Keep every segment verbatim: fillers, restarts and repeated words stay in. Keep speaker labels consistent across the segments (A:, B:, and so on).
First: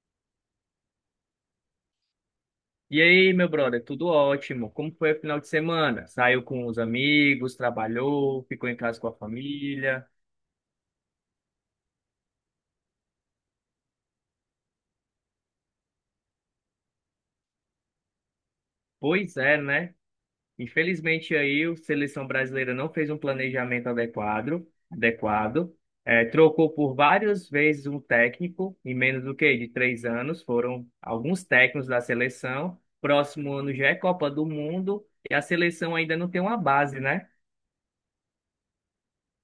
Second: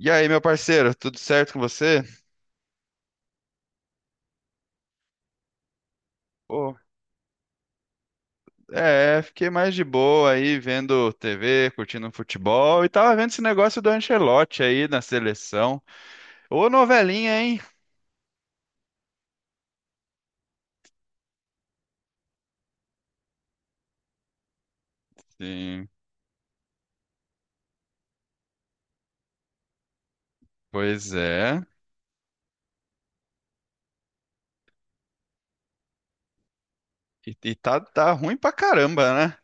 A: E aí, meu parceiro, tudo certo com você?
B: E aí, meu brother, tudo ótimo? Como foi o final de semana? Saiu com
A: Pô,
B: os amigos, trabalhou, ficou em casa com a
A: é, é, fiquei mais de
B: família?
A: boa aí vendo T V, curtindo futebol e tava vendo esse negócio do Ancelotti aí na seleção. Ô, novelinha, hein?
B: Pois é, né? Infelizmente aí o Seleção Brasileira não fez um planejamento adequado, adequado.
A: Sim,
B: É, trocou por várias vezes um técnico, em menos do que de três anos, foram
A: pois
B: alguns
A: é.
B: técnicos da seleção. Próximo ano já é Copa do Mundo e a seleção ainda não tem uma base, né?
A: E, e tá, tá ruim pra caramba, né?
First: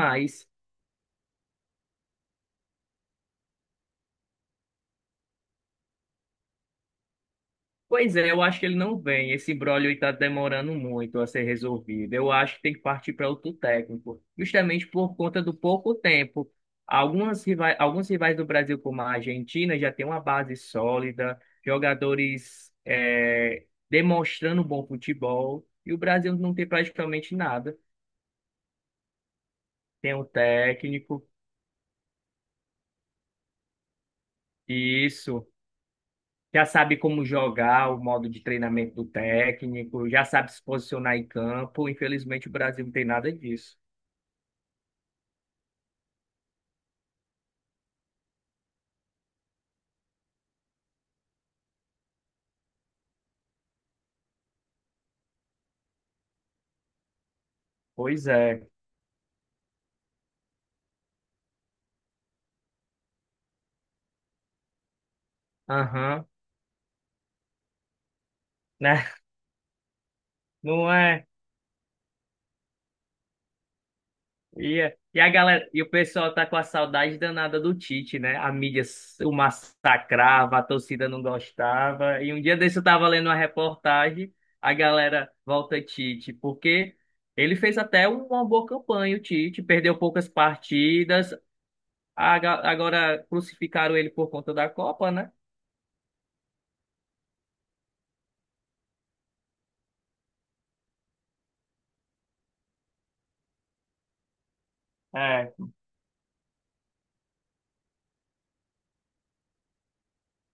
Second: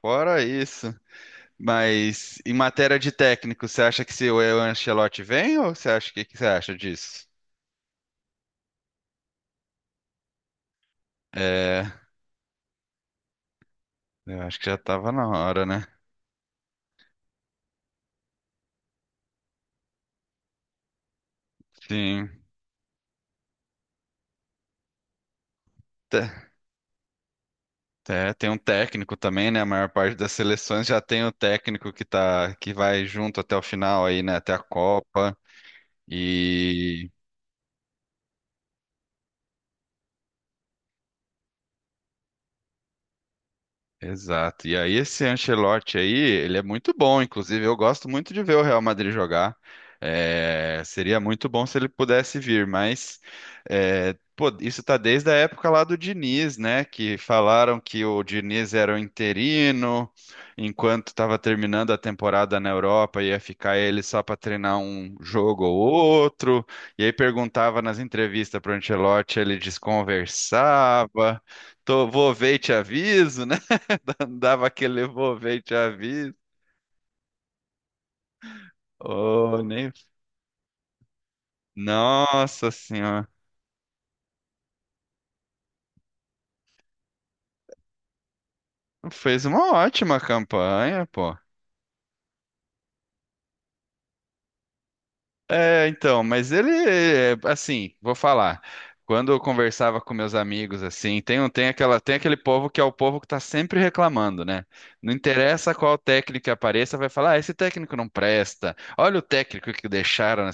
A: Fora isso. Mas em matéria de técnico, você acha que se o Ancelotti vem ou você acha que, que você acha disso?
B: Pois é, eu acho que ele não vem. Esse imbróglio está demorando muito a ser
A: É,
B: resolvido. Eu acho que tem que partir para outro técnico,
A: eu acho que já
B: justamente
A: tava
B: por
A: na
B: conta do
A: hora, né?
B: pouco tempo. Algumas rivais, alguns rivais do Brasil, como a Argentina, já tem uma base sólida,
A: Sim.
B: jogadores eh, demonstrando bom futebol, e o Brasil não tem praticamente nada.
A: É, tem um técnico também, né? A maior
B: Tem
A: parte
B: um
A: das seleções já tem
B: técnico,
A: o técnico que tá, que vai junto até o final aí, né? Até a
B: e
A: Copa.
B: isso. Já sabe
A: E
B: como jogar, o modo de treinamento do técnico, já sabe se posicionar em campo. Infelizmente, o Brasil não tem nada disso.
A: Exato. E aí esse Ancelotti aí, ele é muito bom, inclusive eu gosto muito de ver o Real Madrid jogar. É, seria muito bom se ele pudesse vir, mas é, pô, isso tá desde a época lá do Diniz, né? Que falaram que o
B: Pois é.
A: Diniz era o interino, enquanto estava terminando a temporada na Europa, ia ficar ele só para treinar um jogo ou
B: Aham.
A: outro. E aí perguntava nas entrevistas para o
B: Né?
A: Ancelotti, ele
B: Não é?
A: desconversava. Tô, vou ver e te aviso, né? Dava
B: E, é-
A: aquele
B: e a galera,
A: envolvente
B: e
A: à
B: o pessoal
A: vista.
B: tá com a saudade danada do Tite, né? A mídia s- o
A: Oh. nem...
B: massacrava, a torcida não gostava. E um dia
A: Nossa
B: desse eu tava
A: senhora.
B: lendo uma reportagem, a galera volta Tite, porque ele fez até uma boa campanha, o
A: Fez
B: Tite,
A: uma
B: perdeu
A: ótima
B: poucas
A: campanha,
B: partidas,
A: pô.
B: a ga- agora crucificaram ele por conta da Copa, né?
A: É, então, mas ele, é, assim, vou falar. Quando eu conversava com meus amigos, assim, tem, um- tem aquela, tem aquele povo que é o povo que tá sempre reclamando, né? Não
B: É,
A: interessa qual técnico que apareça, vai falar, ah, esse técnico não presta. Olha o técnico que deixaram na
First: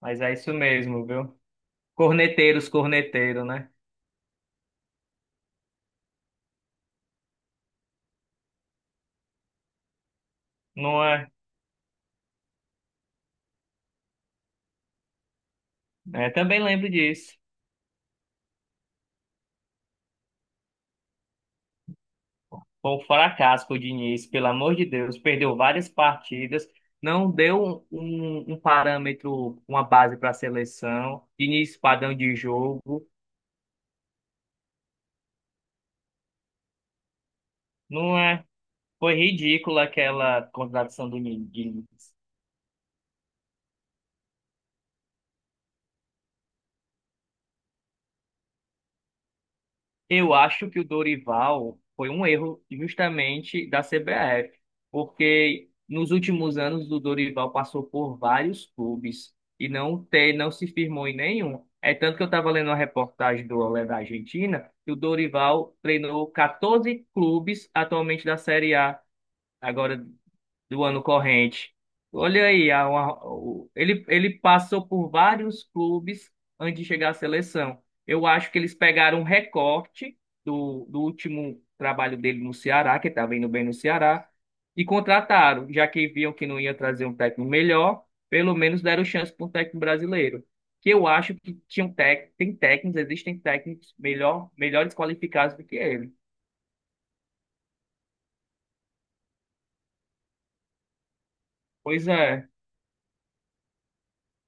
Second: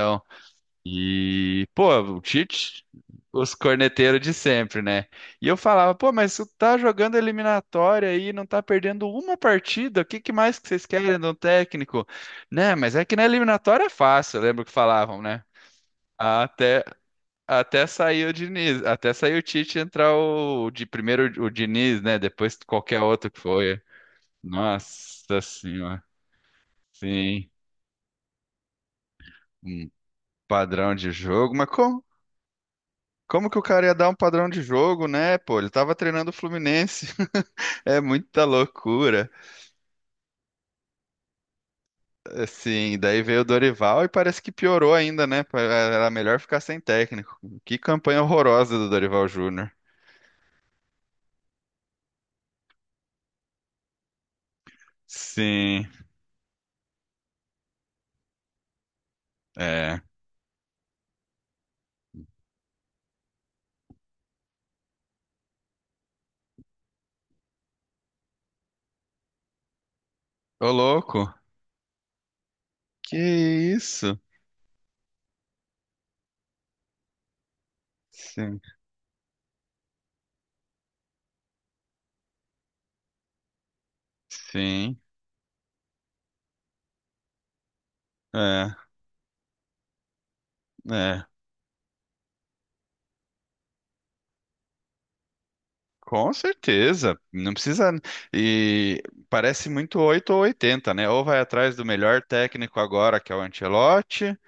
B: mas é isso mesmo, viu?
A: E, pô, o
B: Corneteiros,
A: Tite,
B: corneteiro,
A: os
B: né?
A: corneteiros de sempre, né? E eu falava, pô, mas tu tá jogando eliminatória aí, não tá perdendo uma partida, o que que mais que vocês
B: Não
A: querem de
B: é?
A: um técnico? Né, mas é que na eliminatória é fácil, eu lembro que falavam, né?
B: É, também
A: Até,
B: lembro disso.
A: até sair o Diniz, até sair o Tite e entrar o, de primeiro o Diniz, né? Depois
B: Foi
A: qualquer
B: um
A: outro que
B: fracasso o
A: foi.
B: Diniz, pelo amor de Deus.
A: Nossa
B: Perdeu várias
A: senhora,
B: partidas, não
A: sim,
B: deu um, um um parâmetro, uma
A: um
B: base para a
A: padrão de
B: seleção.
A: jogo, mas
B: Diniz,
A: como
B: padrão de jogo.
A: Como que o cara ia dar um padrão de jogo, né? Pô, ele tava treinando o Fluminense. É
B: Não
A: muita
B: é? Foi
A: loucura.
B: ridícula aquela contratação do Diniz.
A: Assim, daí veio o Dorival e parece que piorou ainda, né? Pa- Era melhor ficar sem técnico. Que campanha horrorosa do Dorival Júnior.
B: Eu acho que o Dorival foi um erro justamente da C B F, porque
A: Sim,
B: nos últimos anos o Dorival passou por vários clubes e
A: é.
B: não ter, não se firmou em nenhum. É tanto que eu estava lendo uma reportagem do Olé da Argentina, que o Dorival treinou quatorze clubes atualmente da Série A, agora
A: Ô,
B: do ano
A: louco.
B: corrente. Olha aí, a- uma-
A: Que
B: o- ele,
A: isso?
B: ele passou por vários clubes antes de chegar à seleção. Eu acho que
A: Sim,
B: eles pegaram um recorte do, do último trabalho dele no Ceará, que estava indo bem no Ceará, e
A: sim.
B: contrataram, já que viam que não ia trazer um técnico melhor, pelo
A: É,
B: menos deram chance para um técnico brasileiro. Que eu
A: é.
B: acho que tinham tec, tem técnicos, existem técnicos melhor, melhores qualificados do que ele.
A: Com certeza. Não precisa. E parece muito oito ou oitenta, né? Ou vai atrás do
B: Pois
A: melhor
B: é,
A: técnico agora, que é o Ancelotti.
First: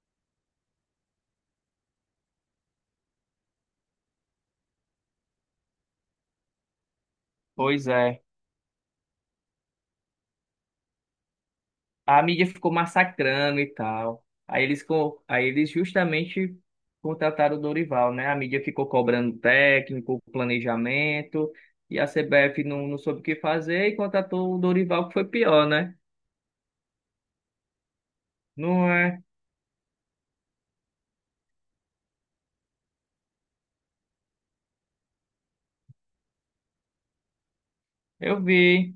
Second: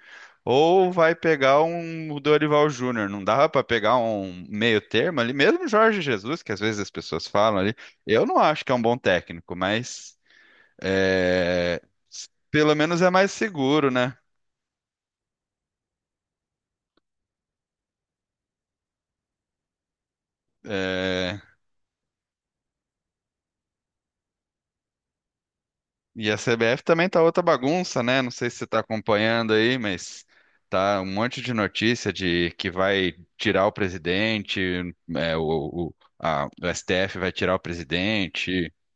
A: Ou vai pegar um Dorival Júnior. Não dava para pegar um meio termo ali, mesmo Jorge Jesus, que às vezes as pessoas falam ali.
B: pois é.
A: Eu não acho que é um bom técnico, mas é,
B: A
A: s-
B: mídia ficou
A: pelo menos é mais
B: massacrando e
A: seguro, né?
B: tal. Aí eles, co- aí eles justamente contrataram o Dorival, né? A mídia ficou cobrando técnico,
A: É,
B: planejamento, e a C B F não, não soube o que fazer e contratou o Dorival, que foi pior, né?
A: e a C B F também tá outra bagunça, né? Não sei se você tá
B: Não é?
A: acompanhando aí, mas tá um monte de notícia de que vai tirar o presidente, é, o, o, a- o S T F vai tirar o
B: Eu
A: presidente.
B: vi.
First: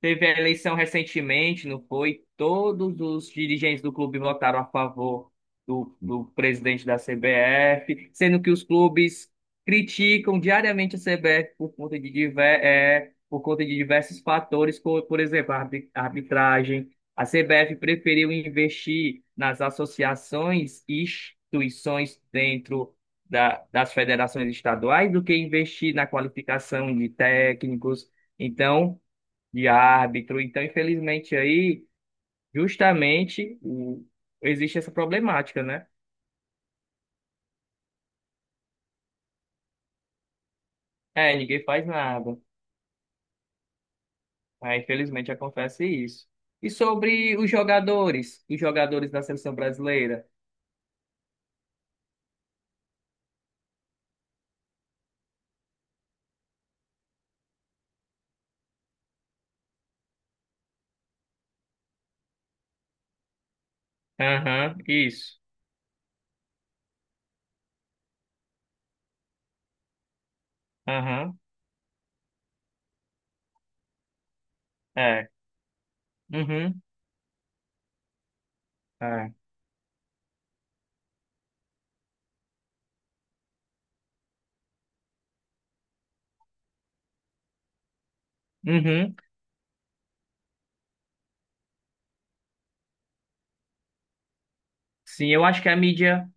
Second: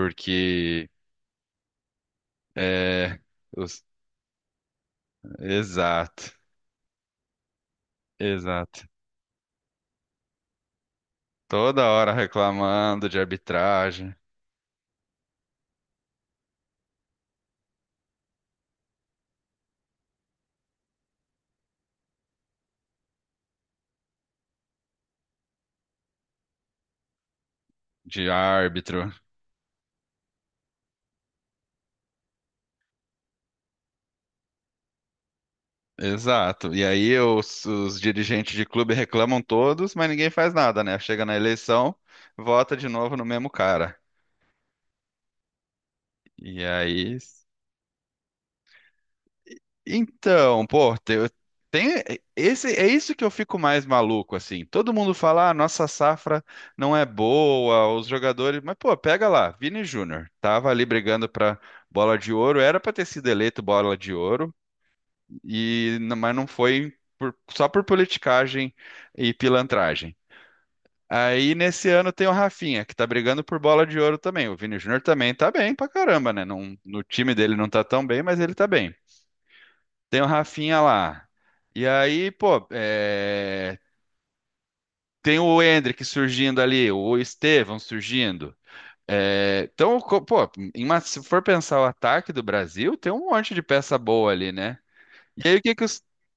B: Teve a eleição recentemente, não foi? Todos
A: é,
B: os dirigentes
A: os-
B: do clube votaram a favor do, do
A: Exato,
B: presidente da C B F, sendo que os
A: exato.
B: clubes criticam diariamente a C B F por
A: Toda
B: conta de,
A: hora
B: diver,
A: reclamando
B: é,
A: de
B: por conta de
A: arbitragem,
B: diversos fatores, como, por exemplo, a arbi- a arbitragem. A C B F preferiu investir nas associações e instituições dentro da, das federações estaduais do que investir na qualificação de técnicos.
A: de
B: Então
A: árbitro.
B: de árbitro. Então, infelizmente, aí, justamente, o- existe essa problemática, né?
A: Exato. E aí os, os dirigentes de clube reclamam todos, mas ninguém faz nada, né? Chega na
B: É, ninguém faz
A: eleição,
B: nada.
A: vota de novo no mesmo cara.
B: Aí, infelizmente, acontece isso.
A: E
B: E
A: aí,
B: sobre os jogadores, os jogadores da seleção brasileira?
A: Então, pô, te- eu tem esse é isso que eu fico mais maluco assim. Todo mundo fala, ah, nossa safra não é boa, os jogadores, mas pô, pega lá, Vini Júnior tava ali brigando pra bola de ouro, era pra ter sido eleito bola de ouro
B: Aham, isso.
A: e n- mas não foi por- só por politicagem e pilantragem.
B: Aham,
A: Aí nesse ano tem o Rafinha, que tá brigando por bola de ouro também. O Vini Júnior
B: é.
A: também tá bem pra caramba, né? Não,
B: Uhum,
A: no time dele não tá tão bem, mas ele tá bem.
B: é.
A: Tem o Rafinha lá. E aí, pô, é, tem o Endrick surgindo ali, o Estevão surgindo.
B: Uhum.
A: É, então, co- pô, em uma- se for pensar o ataque do Brasil, tem um monte de peça boa ali, né?
B: Sim, eu
A: E aí, o
B: acho que
A: que
B: a
A: que os.
B: mídia.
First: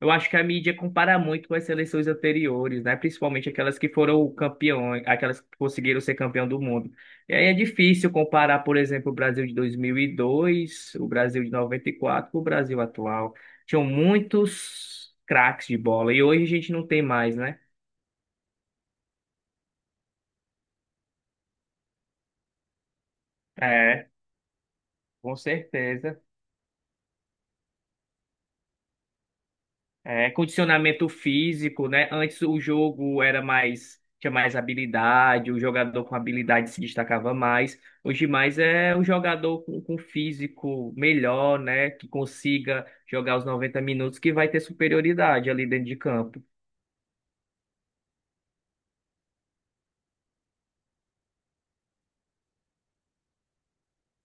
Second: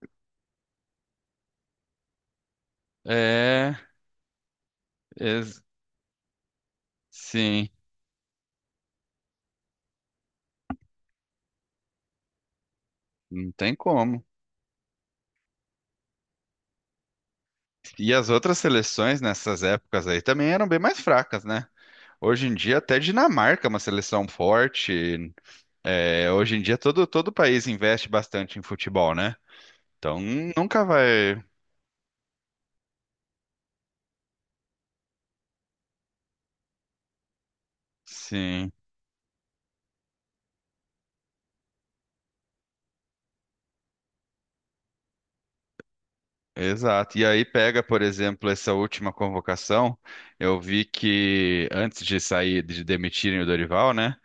B: Eu acho que a mídia compara muito com as seleções anteriores, né? Principalmente
A: É,
B: aquelas que foram campeões, aquelas que
A: ex-
B: conseguiram ser campeão do mundo. E aí é
A: sim,
B: difícil comparar, por exemplo, o Brasil de dois mil e dois, o Brasil de noventa e quatro com o Brasil atual.
A: não tem
B: Tinham
A: como.
B: muitos craques de bola e hoje a gente não tem mais, né?
A: E as outras seleções nessas épocas aí também eram bem mais fracas, né? Hoje em dia, até Dinamarca é uma
B: É,
A: seleção forte.
B: com certeza.
A: É, hoje em dia, todo, todo país investe bastante em futebol, né? Então
B: É,
A: nunca
B: condicionamento
A: vai.
B: físico, né? Antes o jogo era mais, tinha mais habilidade, o jogador com habilidade se destacava mais. Hoje mais
A: Sim,
B: é o jogador com, com físico melhor, né? Que consiga jogar os noventa minutos, que vai ter superioridade ali dentro de campo.
A: exato. E aí pega, por exemplo, essa última convocação. Eu vi que antes de sair, de demitirem o Dorival, né?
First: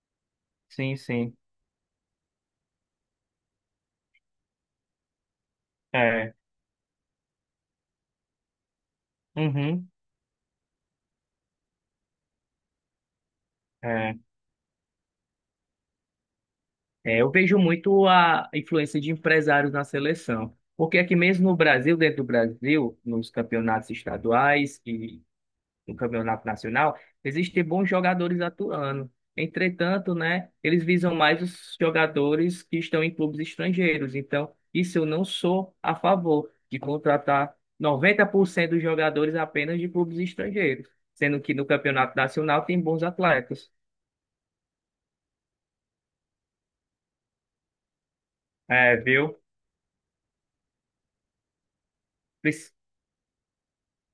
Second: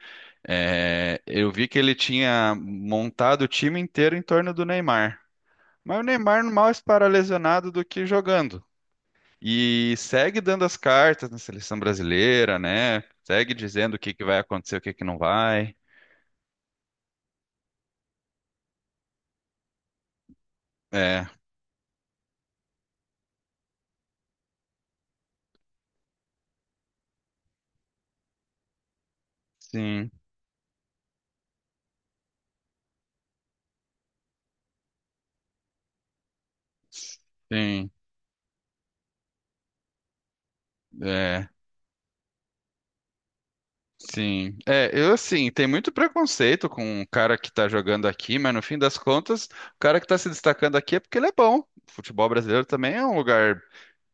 B: Sim,
A: é,
B: sim.
A: Eu vi que ele tinha montado o time inteiro em torno do Neymar. Mas o
B: É.
A: Neymar mal para lesionado do que jogando.
B: Uhum.
A: E segue dando as cartas na seleção brasileira, né? Segue dizendo o que que
B: É.
A: vai acontecer, o que que não vai.
B: É, eu vejo muito a influência de empresários na seleção. Porque aqui
A: É,
B: mesmo no Brasil, dentro do Brasil, nos campeonatos estaduais e no Campeonato Nacional, existem bons jogadores atuando.
A: sim,
B: Entretanto, né, eles visam mais os jogadores que estão em clubes estrangeiros. Então, isso eu não sou a favor de contratar
A: sim.
B: noventa por cento dos jogadores apenas de clubes estrangeiros, sendo
A: É.
B: que no Campeonato Nacional tem bons atletas.
A: Sim. É, eu assim, tem muito preconceito com o cara que tá jogando aqui, mas no fim das
B: É, viu?
A: contas, o cara que tá se destacando aqui é porque ele é bom. O futebol brasileiro
B: Pris-
A: também é um lugar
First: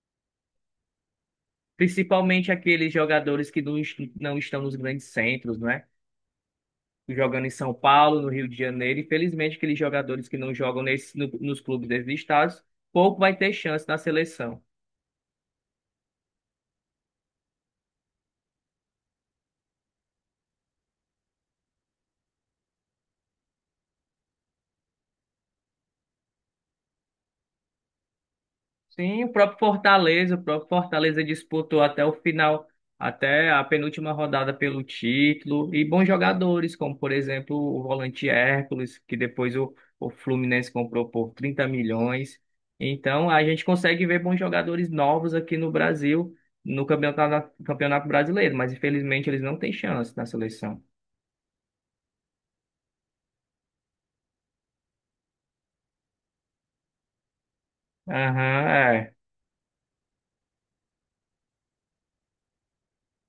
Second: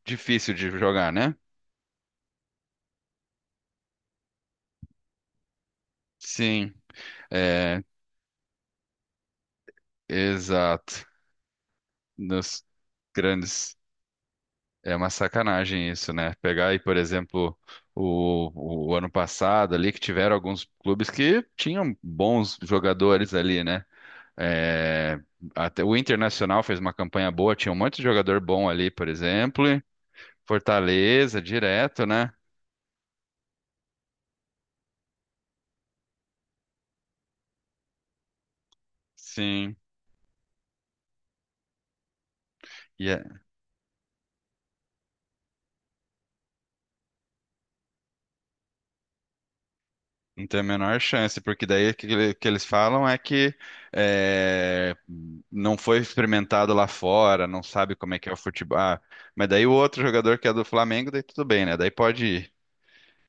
A: difícil de jogar, né?
B: Principalmente aqueles jogadores que não, est- não estão nos grandes centros, né?
A: Sim,
B: Jogando em São
A: é,
B: Paulo, no Rio de Janeiro. Infelizmente, aqueles jogadores que não jogam
A: exato.
B: nesse, no- nos clubes desses estados,
A: Nos
B: pouco vai ter
A: grandes.
B: chance na seleção.
A: É uma sacanagem isso, né? Pegar aí, por exemplo, o, o ano passado ali, que tiveram alguns clubes que tinham bons jogadores ali, né? É, até o Internacional fez uma campanha boa, tinha um monte de jogador bom ali, por
B: Sim, o próprio
A: exemplo. E
B: Fortaleza, o próprio Fortaleza
A: Fortaleza,
B: disputou até
A: direto,
B: o
A: né?
B: final, até a penúltima rodada pelo título, e bons jogadores, como por exemplo o volante Hércules, que depois o,
A: Sim.
B: o Fluminense comprou por 30 milhões.
A: E
B: Então
A: é-
B: a gente consegue ver bons jogadores novos aqui no Brasil, no Campeonato, Campeonato Brasileiro, mas infelizmente eles não têm chance na
A: não tem a
B: seleção.
A: menor chance, porque daí o que, ele- que eles falam é que é, não foi experimentado lá fora, não sabe como é que é o
B: Aham,
A: futebol. Ah,
B: é.
A: mas daí o outro jogador que é do Flamengo, daí tudo bem, né? Daí pode ir.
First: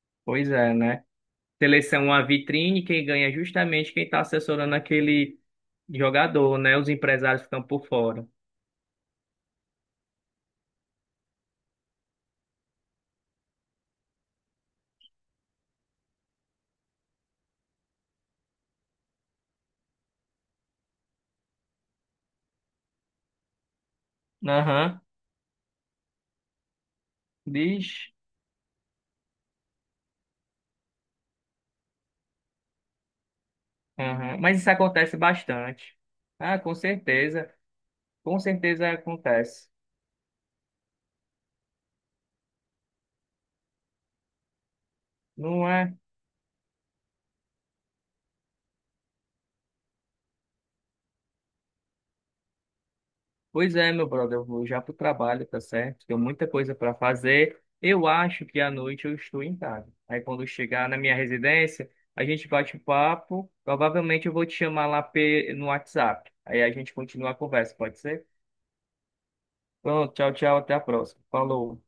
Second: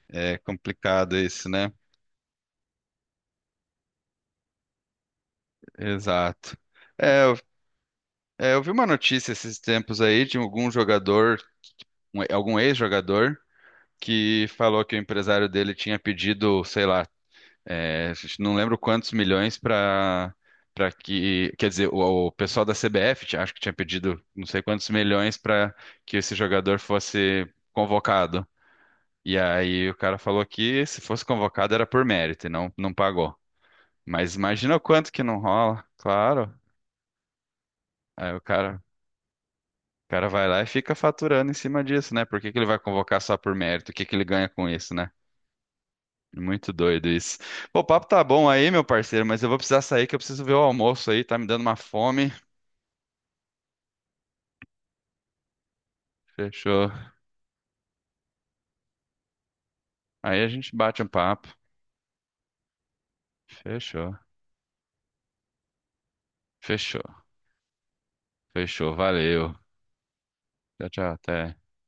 A: É
B: Pois é, né?
A: complicado isso, né?
B: Seleção é uma vitrine, quem ganha é justamente quem está assessorando aquele
A: Exato.
B: jogador, né? Os
A: É, eu,
B: empresários ficam por fora.
A: é, eu vi uma notícia esses tempos aí de algum jogador, um- algum ex-jogador. Que falou que o empresário dele tinha pedido, sei lá, é, não lembro quantos milhões para para que, quer dizer, o, o pessoal da C B F tinha- acho que tinha pedido não sei quantos
B: Aham,
A: milhões para que esse jogador fosse
B: diz.
A: convocado. E aí o cara falou que se fosse convocado era por mérito e não não pagou. Mas
B: Aham. Mas isso
A: imagina o quanto
B: acontece
A: que não rola,
B: bastante.
A: claro.
B: Ah, com certeza.
A: Aí
B: Com
A: o cara, o
B: certeza acontece.
A: cara vai lá e fica faturando em cima disso, né? Por que que ele vai convocar só por mérito? O que que ele ganha com isso, né?
B: Não é?
A: Muito doido isso. Pô, o papo tá bom aí, meu parceiro, mas eu vou precisar sair que eu preciso ver o almoço aí, tá me dando uma fome.
B: Pois é, meu brother, eu vou já pro trabalho, tá certo? Tenho muita coisa
A: Fechou.
B: para fazer. Eu acho que à noite eu estou em casa. Aí
A: Aí
B: quando eu
A: a gente
B: chegar na
A: bate um
B: minha
A: papo.
B: residência, a gente bate um papo.
A: Fechou.
B: Provavelmente eu vou te chamar lá pe- no WhatsApp. Aí a gente
A: Fechou.
B: continua a conversa, pode ser?
A: Fechou. Valeu.
B: Pronto, tchau, tchau, até a
A: Tchau, tchau.
B: próxima.
A: Até.
B: Falou.